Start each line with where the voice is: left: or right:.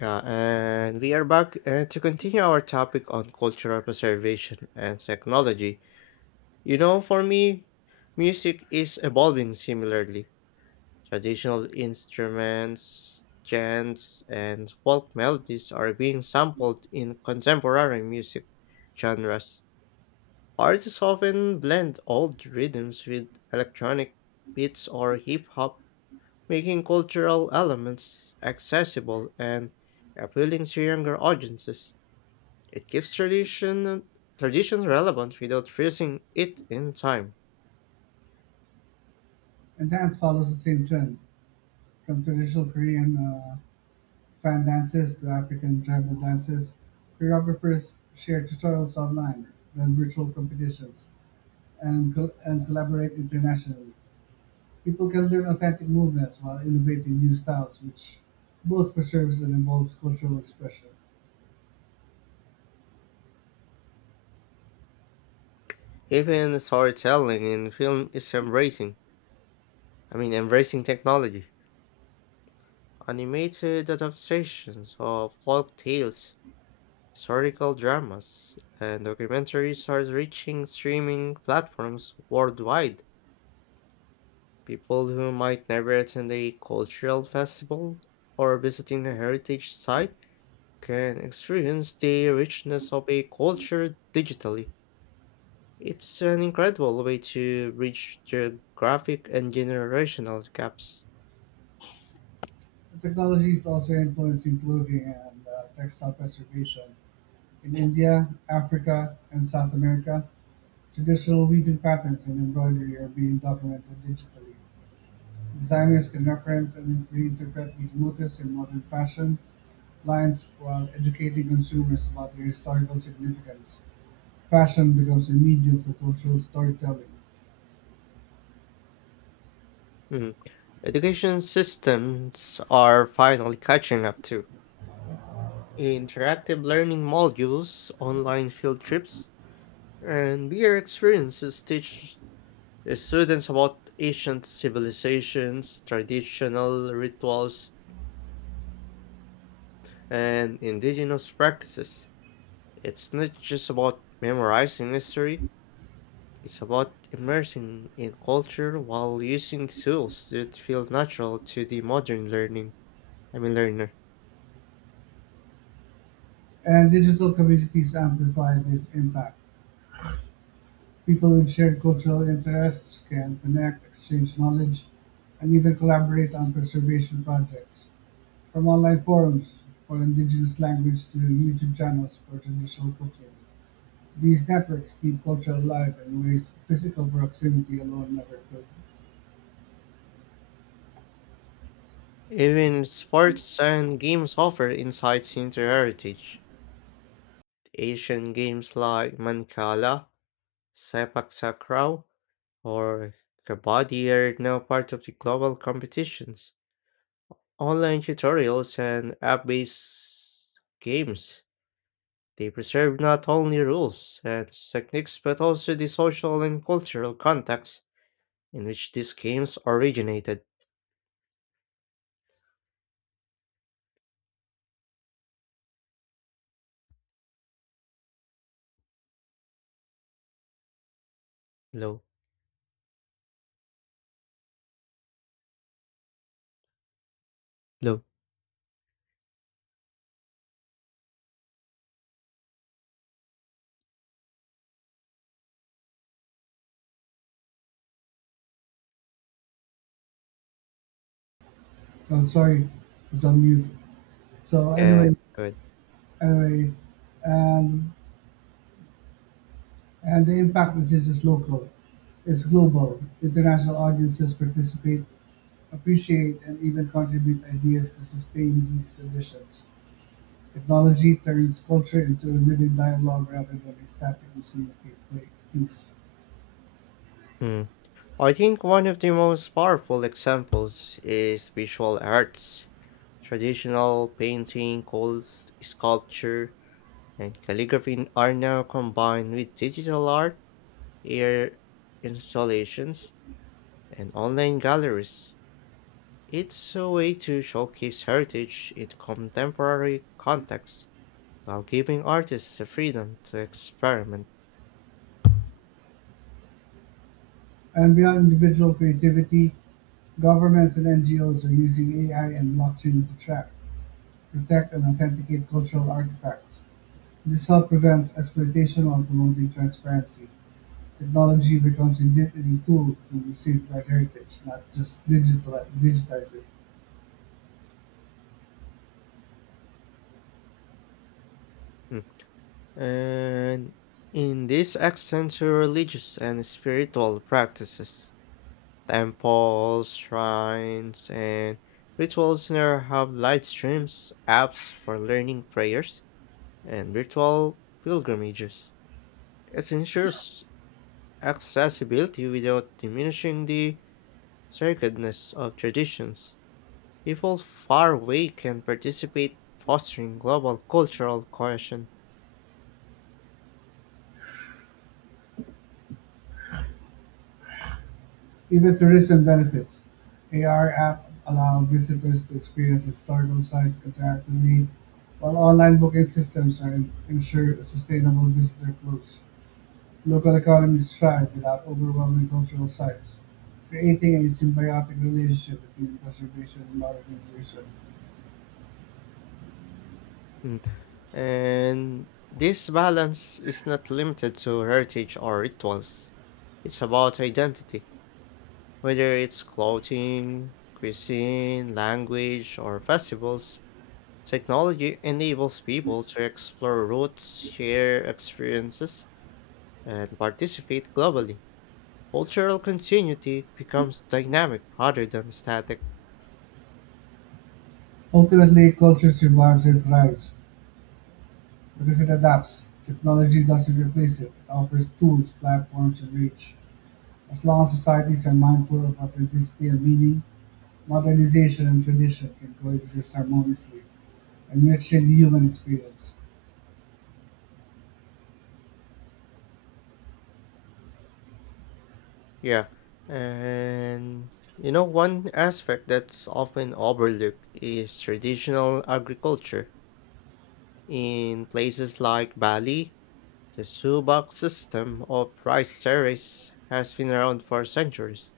left: Yeah, and we are back to continue our topic on cultural preservation and technology. You know, for me, music is evolving similarly. Traditional instruments, chants, and folk melodies are being sampled in contemporary music genres. Artists often blend old rhythms with electronic beats or hip hop, making cultural elements accessible and appealing to younger audiences. It keeps tradition relevant without freezing it in time.
right: And dance follows the same trend, from traditional Korean fan dances to African tribal dances. Choreographers share tutorials online, run virtual competitions, and collaborate internationally. People can learn authentic movements while innovating new styles, which both preserves and involves cultural expression.
left: Even storytelling in film is embracing technology. Animated adaptations of folk tales, historical dramas, and documentaries are reaching streaming platforms worldwide. People who might never attend a cultural festival or visiting a heritage site can experience the richness of a culture digitally. It's an incredible way to bridge geographic and generational gaps.
right: The technology is also influencing clothing and textile preservation in India, Africa, and South America. Traditional weaving patterns and embroidery are being documented digitally. Designers can reference and reinterpret these motifs in modern fashion lines while educating consumers about their historical significance. Fashion becomes a medium for cultural storytelling,
left: Mm. Education systems are finally catching up too. Interactive learning modules, online field trips, and VR experiences teach the students about ancient civilizations, traditional rituals, and indigenous practices. It's not just about memorizing history. It's about immersing in culture while using tools that feel natural to the modern learning, I mean learner.
right: and digital communities amplify this impact. People with shared cultural interests can connect, exchange knowledge, and even collaborate on preservation projects. From online forums for indigenous language to YouTube channels for traditional cooking, these networks keep culture alive in ways physical proximity alone never could.
left: Even sports and games offer insights into heritage. Asian games like Mancala, Sepak Takraw, or Kabaddi are now part of the global competitions. Online tutorials and app-based games they preserve not only rules and techniques but also the social and cultural context in which these games originated. Low, low.
right: Oh, sorry, it's on mute. So
left: Yeah,
right: anyway,
left: good.
right: anyway, and and the impact isn't just local; it's global. International audiences participate, appreciate, and even contribute ideas to sustain these traditions. Technology turns culture into a living dialogue rather than a static museum of piece.
left: Hmm. I think one of the most powerful examples is visual arts, traditional painting, cold sculpture, and calligraphy are now combined with digital art, air installations, and online galleries. It's a way to showcase heritage in contemporary contexts while giving artists the freedom to experiment.
right: And beyond individual creativity, governments and NGOs are using AI and blockchain to track, protect, and authenticate cultural artifacts. This help prevents exploitation while promoting transparency. Technology becomes indeed a tool to safeguard heritage, not just digital, digitize it.
left: And in this accent to religious and spiritual practices, temples, shrines, and rituals now have live streams, apps for learning prayers, and virtual pilgrimages. It ensures accessibility without diminishing the sacredness of traditions. People far away can participate, fostering global cultural cohesion.
right: Even tourism benefits. AR app allow visitors to experience historical sites interactively, while online booking systems are ensure sustainable visitor flows. Local economies thrive without overwhelming cultural sites, creating a symbiotic relationship between preservation and modernization.
left: And this balance is not limited to heritage or rituals. It's about identity, whether it's clothing, cuisine, language, or festivals. Technology enables people to explore roots, share experiences, and participate globally. Cultural continuity becomes dynamic rather than static.
right: Ultimately, culture survives and thrives because it adapts. Technology doesn't replace it. It offers tools, platforms, and reach. As long as societies are mindful of authenticity and meaning, modernization and tradition can coexist harmoniously, enriching the human experience.
left: Yeah, and you know, one aspect that's often overlooked is traditional agriculture. In places like Bali, the subak system of rice terrace has been around for centuries,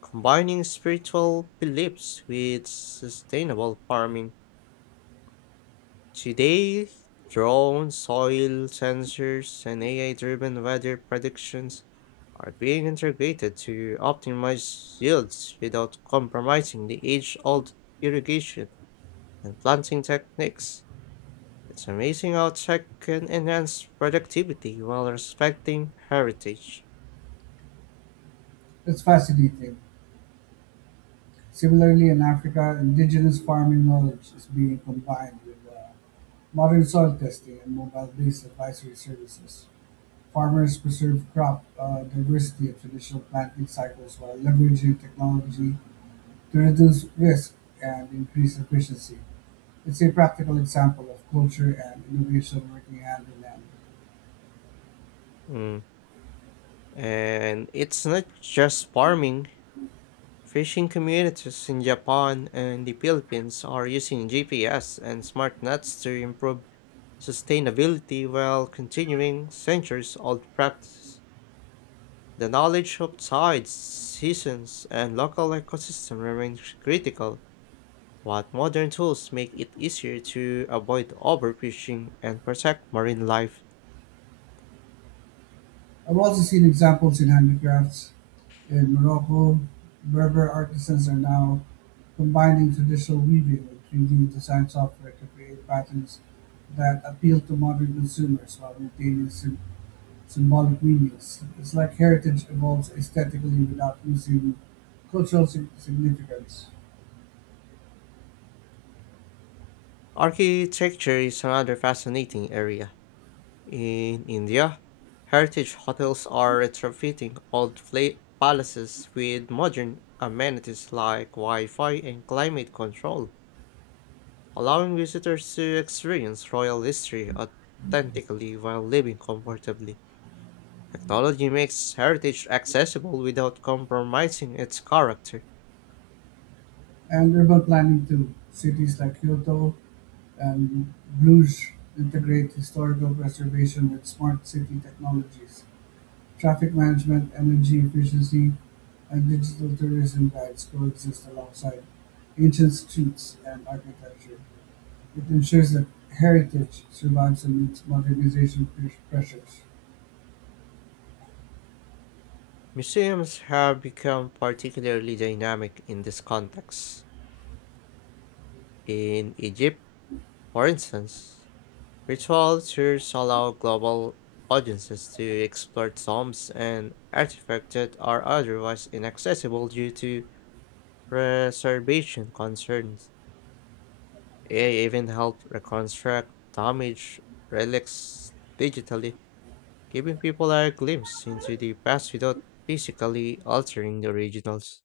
left: combining spiritual beliefs with sustainable farming. Today, drone soil sensors and AI driven weather predictions are being integrated to optimize yields without compromising the age old irrigation and planting techniques. It's amazing how tech can enhance productivity while respecting heritage.
right: That's fascinating. Similarly, in Africa, indigenous farming knowledge is being combined with modern soil testing and mobile-based advisory services, farmers preserve crop diversity and traditional planting cycles while leveraging technology to reduce risk and increase efficiency. It's a practical example of culture and innovation working hand in hand.
left: Mm. And it's not just farming. Fishing communities in Japan and the Philippines are using GPS and smart nets to improve sustainability while continuing centuries old practice. The knowledge of tides, seasons, and local ecosystem remains critical, but modern tools make it easier to avoid overfishing and protect marine life.
right: I've also seen examples in handicrafts in Morocco. Berber artisans are now combining traditional weaving with 3D design software to create patterns that appeal to modern consumers while maintaining simple symbolic meanings. It's like heritage evolves aesthetically without losing cultural significance.
left: Architecture is another fascinating area. In India, heritage hotels are retrofitting palaces with modern amenities like Wi Fi and climate control, allowing visitors to experience royal history authentically while living comfortably. Technology makes heritage accessible without compromising its character.
right: And urban planning too. Cities like Kyoto and Bruges integrate historical preservation with smart city technologies. Traffic management, energy efficiency, and digital tourism guides coexist alongside ancient streets and architecture. It ensures that heritage survives amidst modernization pressures.
left: Museums have become particularly dynamic in this context. In Egypt, for instance, virtual tours allow global audiences to explore tombs and artifacts that are otherwise inaccessible due to preservation concerns. AI even helped reconstruct damaged relics digitally, giving people a glimpse into the past without physically altering the originals.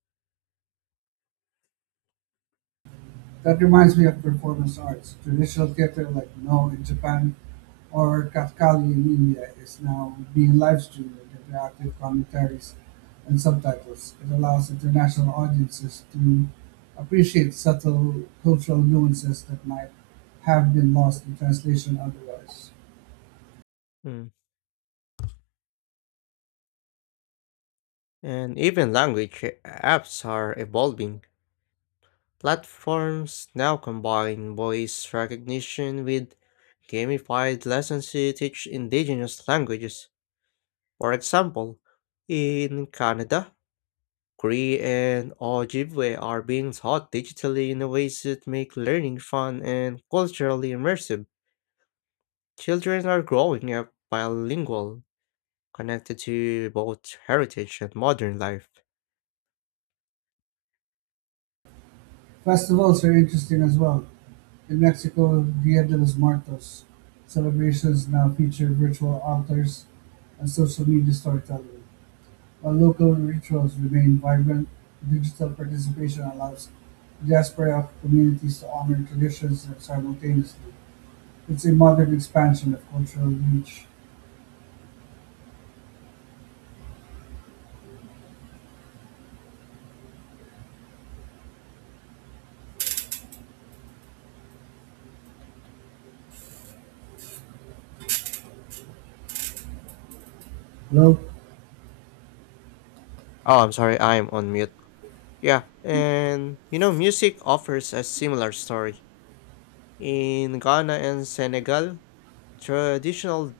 right: That reminds me of performance arts, traditional theatre like No in Japan or Kathkali in India is now being live-streamed with interactive commentaries and subtitles. It allows international audiences to appreciate subtle cultural nuances that might have been lost in translation otherwise.
left: Hmm. And even language apps are evolving. Platforms now combine voice recognition with gamified lessons to teach indigenous languages. For example, in Canada, Cree and Ojibwe are being taught digitally in ways that make learning fun and culturally immersive. Children are growing up bilingual, connected to both heritage and modern life.
right: Festivals are interesting as well. In Mexico, Dia de los Muertos celebrations now feature virtual altars and social media storytelling. While local rituals remain vibrant, digital participation allows diaspora communities to honor traditions simultaneously. It's a modern expansion of cultural reach. Hello?
left: Oh, I'm sorry, I'm on mute. Yeah, and you know, music offers a similar story. In Ghana and Senegal, traditional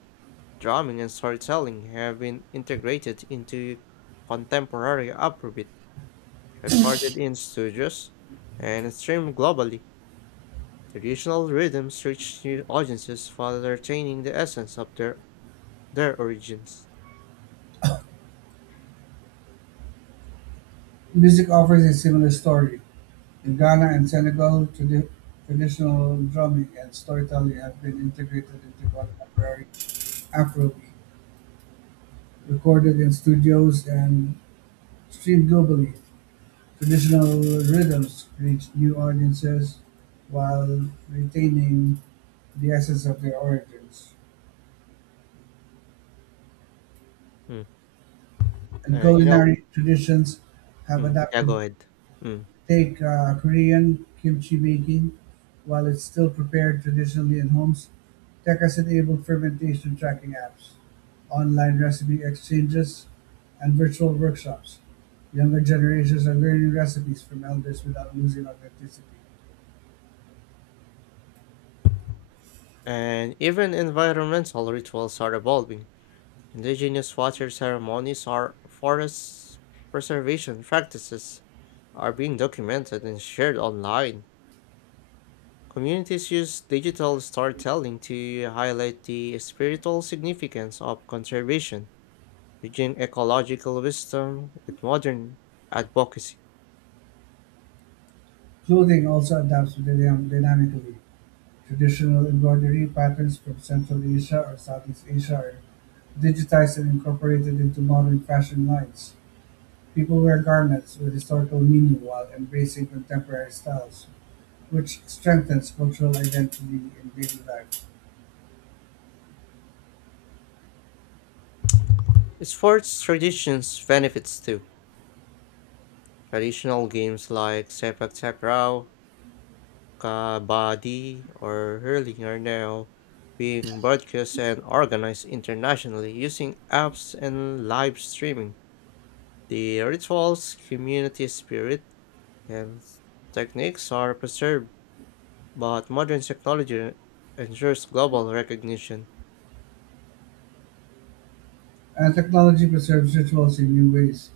left: drumming and storytelling have been integrated into contemporary Afrobeat, recorded in studios and streamed globally. Traditional rhythms reach new audiences while retaining the essence of their origins.
right: Music offers a similar story. In Ghana and Senegal, traditional drumming and storytelling have been integrated into contemporary Afrobeat, recorded in studios and streamed globally. Traditional rhythms reach new audiences while retaining the essence of their origins.
left: Mm.
right: And
left: And you know,
right: culinary traditions have
left: mm, yeah, go
right: adapted.
left: ahead. Mm.
right: Take Korean kimchi making, while it's still prepared traditionally in homes, tech has enabled fermentation tracking apps, online recipe exchanges, and virtual workshops. Younger generations are learning recipes from elders without losing authenticity.
left: And even environmental rituals are evolving. Indigenous water ceremonies are forest preservation practices are being documented and shared online. Communities use digital storytelling to highlight the spiritual significance of conservation, bridging ecological wisdom with modern advocacy.
right: Clothing also adapts to dynamically. Traditional embroidery patterns from Central Asia or Southeast Asia are digitized and incorporated into modern fashion lines, people wear garments with historical meaning while embracing contemporary styles, which strengthens cultural identity in daily life.
left: Sports traditions benefits too. Traditional games like sepak takraw, kabaddi, or hurling are now being broadcast and organized internationally using apps and live streaming. The rituals, community spirit, hence, techniques are preserved, but modern technology ensures global recognition.
right: And technology preserves rituals in new ways.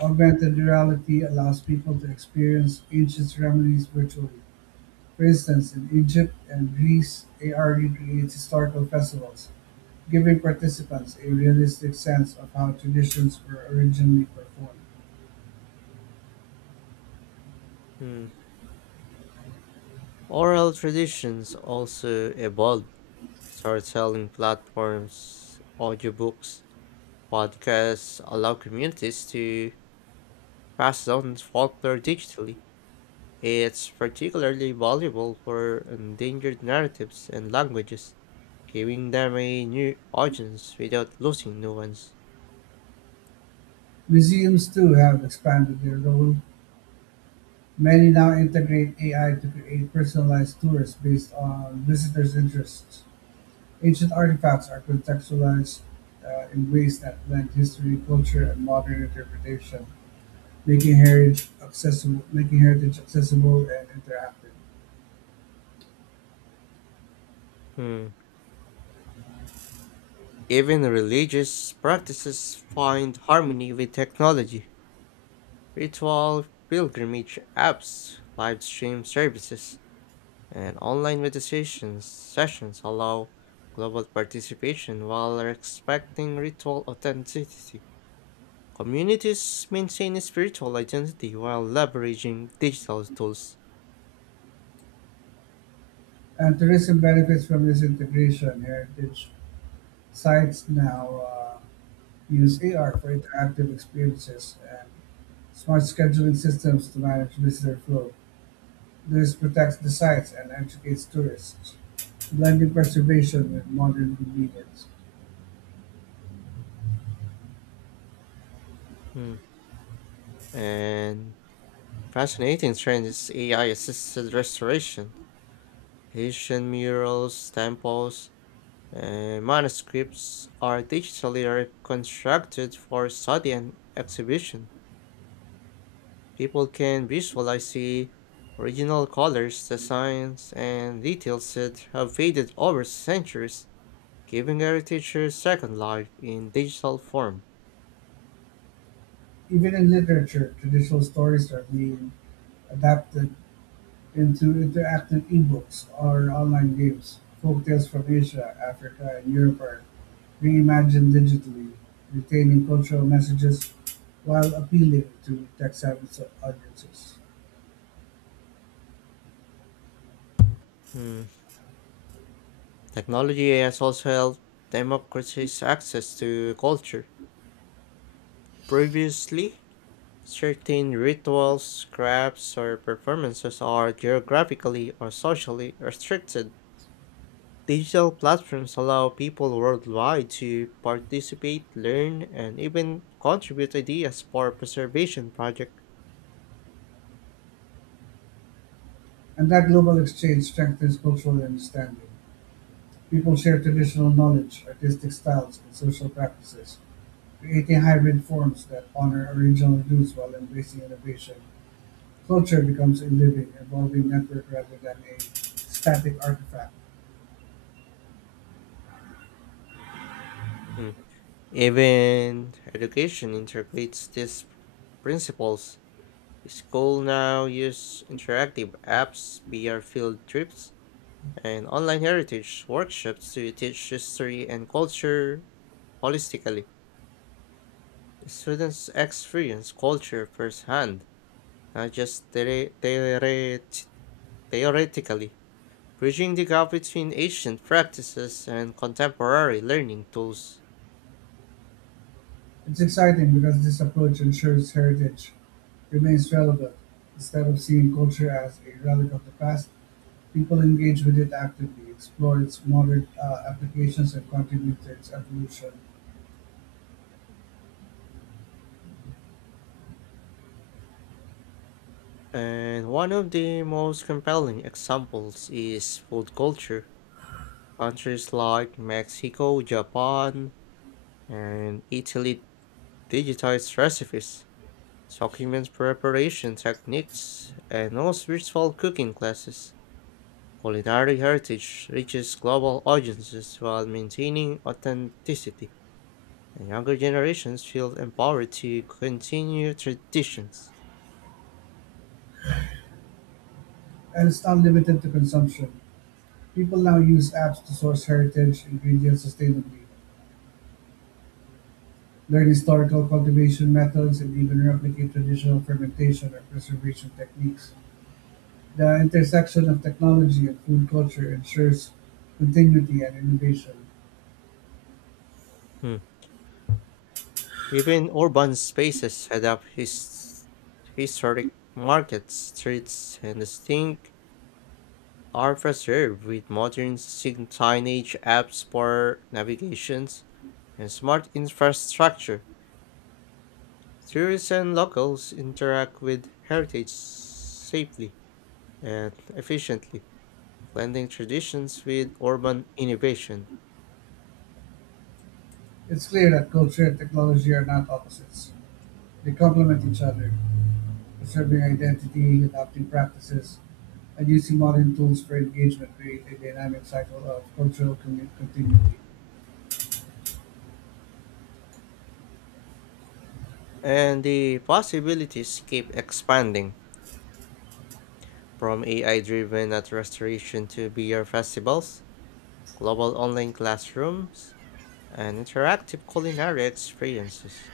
right: Augmented reality allows people to experience ancient ceremonies virtually. For instance, in Egypt and Greece, AR recreates historical festivals, giving participants a realistic sense of how traditions were originally performed.
left: Hmm. Oral traditions also evolve. Storytelling platforms, audiobooks, podcasts allow communities to pass down folklore digitally. It's particularly valuable for endangered narratives and languages, giving them a new audience without losing nuance.
right: Museums too have expanded their role; many now integrate AI to create personalized tours based on visitors' interests. Ancient artifacts are contextualized in ways that blend history, culture, and modern interpretation, making heritage accessible and interactive.
left: Hmm. Even religious practices find harmony with technology. Ritual pilgrimage apps, live stream services, and online meditation sessions allow global participation while respecting ritual authenticity. Communities maintain a spiritual identity while leveraging digital tools.
right: And tourism benefits from this integration. Heritage sites now uh, use AR for interactive experiences and smart scheduling systems to manage visitor flow. This protects the sites and educates tourists, blending preservation with modern convenience.
left: Hmm. And fascinating trend is AI assisted restoration. Asian murals, temples, manuscripts are digitally reconstructed for study and exhibition. People can visualize the original colors, designs, and details that have faded over centuries, giving heritage a second life in digital form.
right: Even in literature, traditional stories are being adapted into interactive ebooks or online games. Folktales from Asia, Africa, and Europe are reimagined digitally, retaining cultural messages while appealing to tech-savvy audiences.
left: Hmm. Technology has also helped democratize access to culture. Previously, certain rituals, crafts, or performances are geographically or socially restricted. Digital platforms allow people worldwide to participate, learn, and even contribute ideas for preservation projects.
right: And that global exchange strengthens cultural understanding. People share traditional knowledge, artistic styles, and social practices, creating hybrid forms that honor original use while embracing innovation, culture becomes a living, evolving network rather than a static artifact.
left: Mm. Even education integrates these principles. School now use interactive apps, VR field trips, and online heritage workshops to teach history and culture holistically. Students experience culture firsthand, not just theoretically, bridging the gap between ancient practices and contemporary learning tools.
right: It's exciting because this approach ensures heritage remains relevant. Instead of seeing culture as a relic of the past, people engage with it actively, explore its modern applications, and contribute to its evolution.
left: And one of the most compelling examples is food culture. Countries like Mexico, Japan, and Italy digitize recipes, document preparation techniques, and host virtual cooking classes. Culinary heritage reaches global audiences while maintaining authenticity, and younger generations feel empowered to continue traditions.
right: And it's not limited to consumption. People now use apps to source heritage ingredients sustainably, learn historical cultivation methods and even replicate traditional fermentation or preservation techniques. The intersection of technology and food culture ensures continuity and innovation.
left: Hmm. Even urban spaces adapt his historic markets, streets, and distinct are preserved with modern signage, apps for navigations, and smart infrastructure. Tourists and locals interact with heritage safely and efficiently, blending traditions with urban innovation.
right: It's clear that culture and technology are not opposites. They complement each other, preserving identity, adapting practices, and using modern tools for engagement create a dynamic cycle of cultural continuity.
left: And the possibilities keep expanding from AI driven at restoration to beer festivals, global online classrooms, and interactive culinary experiences.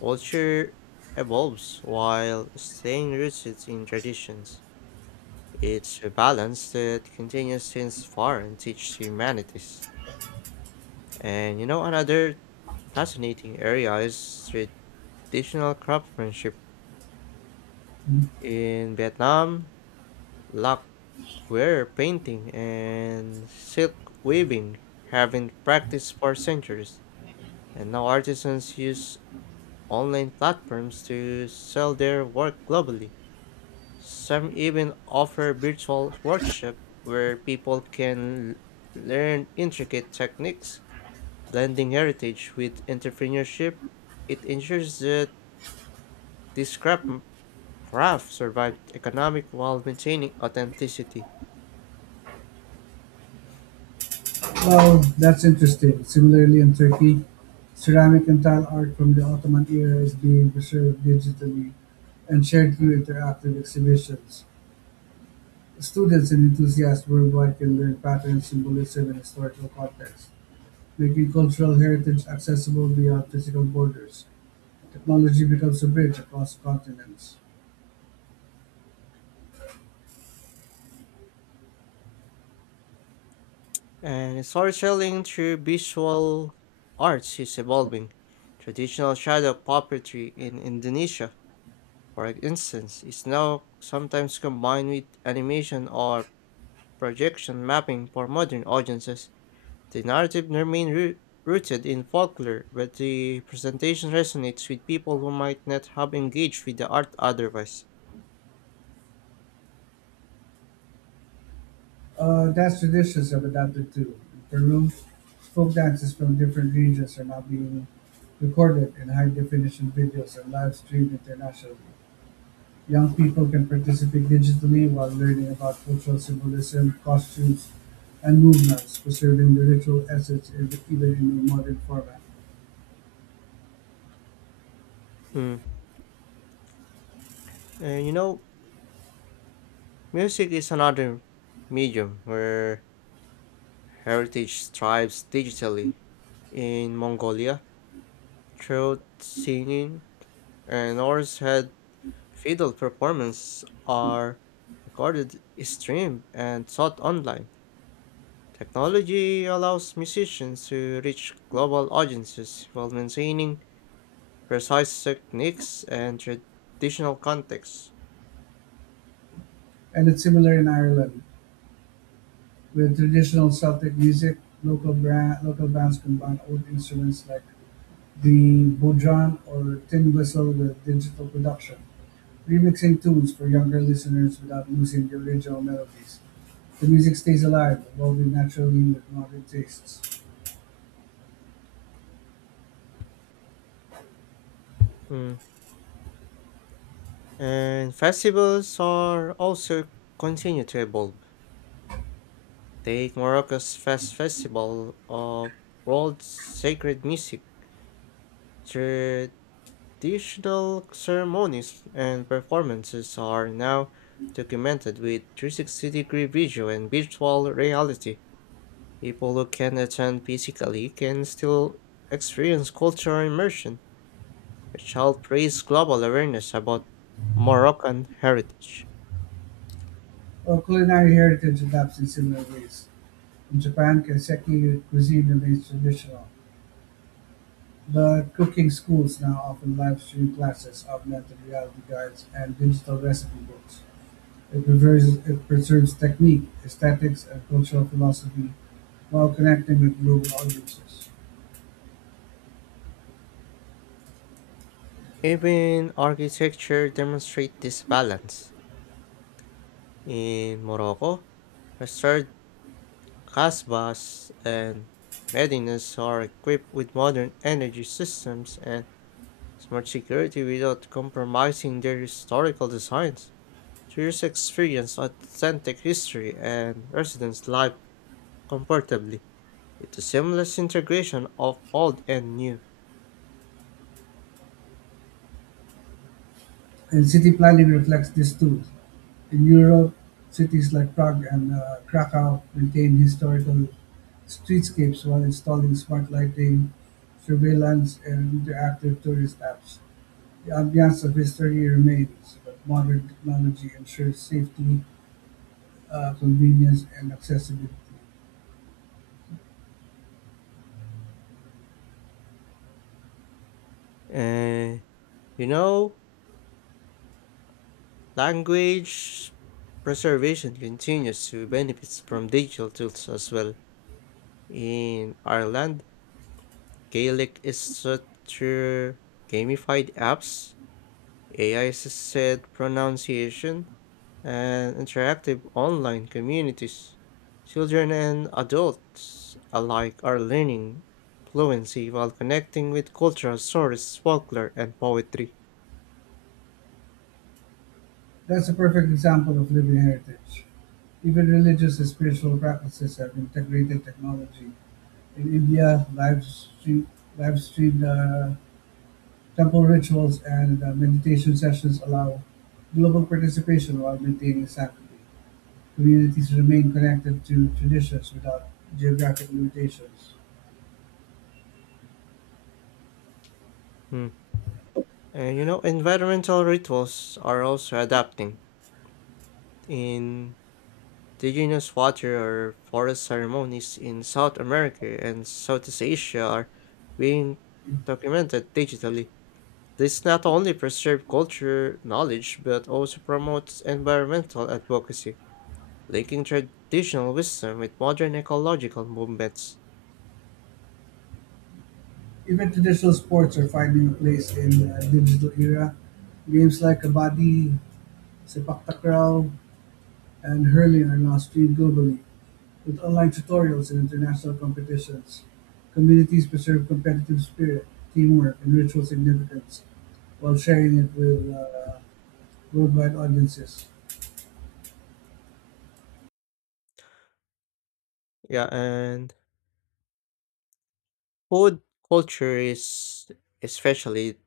left: Culture evolves while staying rooted in traditions. It's a balance that continues to inspire and teach humanities. And you know, another fascinating area is traditional craftsmanship in Vietnam. Lacquer painting and silk weaving have been practiced for centuries, and now artisans use online platforms to sell their work globally. Some even offer virtual workshops where people can learn intricate techniques, blending heritage with entrepreneurship. It ensures that this crap- craft survives economic while maintaining authenticity.
right: Well, that's interesting. Similarly, in Turkey, ceramic and tile art from the Ottoman era is being preserved digitally and shared through interactive exhibitions. Students and enthusiasts worldwide can learn patterns, symbolism, and historical context, making cultural heritage accessible beyond physical borders. Technology becomes a bridge across continents.
left: And storytelling through visual arts is evolving. Traditional shadow puppetry in Indonesia, for instance, is now sometimes combined with animation or projection mapping for modern audiences. The narrative rooted in folklore, but the presentation resonates with people who might not have engaged with the art otherwise.
right: Dance traditions have adapted too. In Peru, folk dances from different regions are now being recorded in high definition videos and live streamed internationally. Young people can participate digitally while learning about cultural symbolism, costumes, and movements, preserving the ritual essence in, even in a modern format.
left: Mm. And you know, music is another medium where heritage tribes digitally. In Mongolia, throat singing and Norse head fiddle performance are recorded, streamed, and taught online. Technology allows musicians to reach global audiences while maintaining precise techniques and traditional contexts.
right: And it's similar in Ireland, with traditional Celtic music, local bands combine old instruments like the bodhran or tin whistle with digital production, remixing tunes for younger listeners without losing the original melodies. The music stays alive, evolving naturally with modern tastes.
left: Mm. And festivals are also continue to evolve. Take Morocco's Festival of World Sacred Music. Traditional ceremonies and performances are now documented with 360-degree visual and virtual reality. People who can attend physically can still experience cultural immersion, which helps raise global awareness about Moroccan heritage.
right: While culinary heritage adapts in similar ways. In Japan, kaiseki cuisine remains traditional, but cooking schools now often live stream classes, augmented reality guides, and digital recipe books. It preserves technique, aesthetics, and cultural philosophy while connecting with global audiences.
left: Even architecture demonstrates this balance. In Morocco, restored Casbahs and medinas are equipped with modern energy systems and smart security without compromising their historical designs. Tourists experience authentic history and residents live comfortably. It's a seamless integration of old and new.
right: And city planning reflects this too. In Europe, cities like Prague and Krakow maintain historical streetscapes while installing smart lighting, surveillance, and interactive tourist apps. The ambiance of history remains, but modern technology ensures safety, convenience, and accessibility.
left: And you know, language preservation continues to benefit from digital tools as well. In Ireland, Gaelic is set through gamified apps, AI assisted pronunciation, and interactive online communities. Children and adults alike are learning fluency while connecting with cultural sources, folklore, and poetry.
right: That's a perfect example of living heritage. Even religious and spiritual practices have integrated technology. In India, live streamed temple rituals and meditation sessions allow global participation while maintaining sanctity. Communities remain connected to traditions without geographic limitations.
left: Hmm. And you know, environmental rituals are also adapting. In indigenous water or forest ceremonies in South America and Southeast Asia are being documented digitally. This not only preserves culture knowledge but also promotes environmental advocacy, linking traditional wisdom with modern ecological movements.
right: Even traditional sports are finding a place in the digital era. Games like kabaddi, sepak takraw, and hurling are now streamed globally with online tutorials and international competitions, communities preserve competitive spirit, teamwork, and ritual significance while sharing it with worldwide audiences.
left: Yeah, and food culture is especially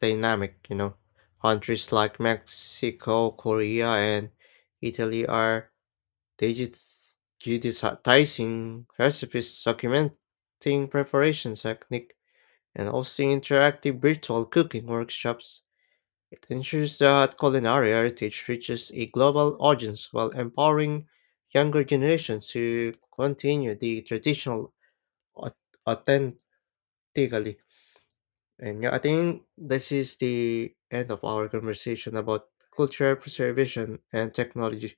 left: dynamic, you know. Countries like Mexico, Korea, and Italy are digits digitizing recipes, documenting preparation technique, and hosting interactive virtual cooking workshops. It ensures that culinary heritage reaches a global audience while empowering younger generations to continue the traditional au- authentically. And yeah, I think this is the end of our conversation about cultural preservation and technology.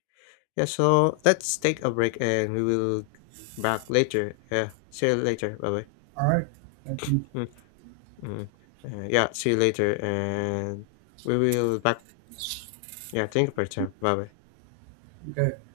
left: Yeah, so let's take a break and we will back later. Yeah, see you later. Bye bye.
right: All right, thank you.
left: Mm, mm. Yeah, see you later, and we will back. Yeah, thank you for your time. Bye bye.
right: Okay.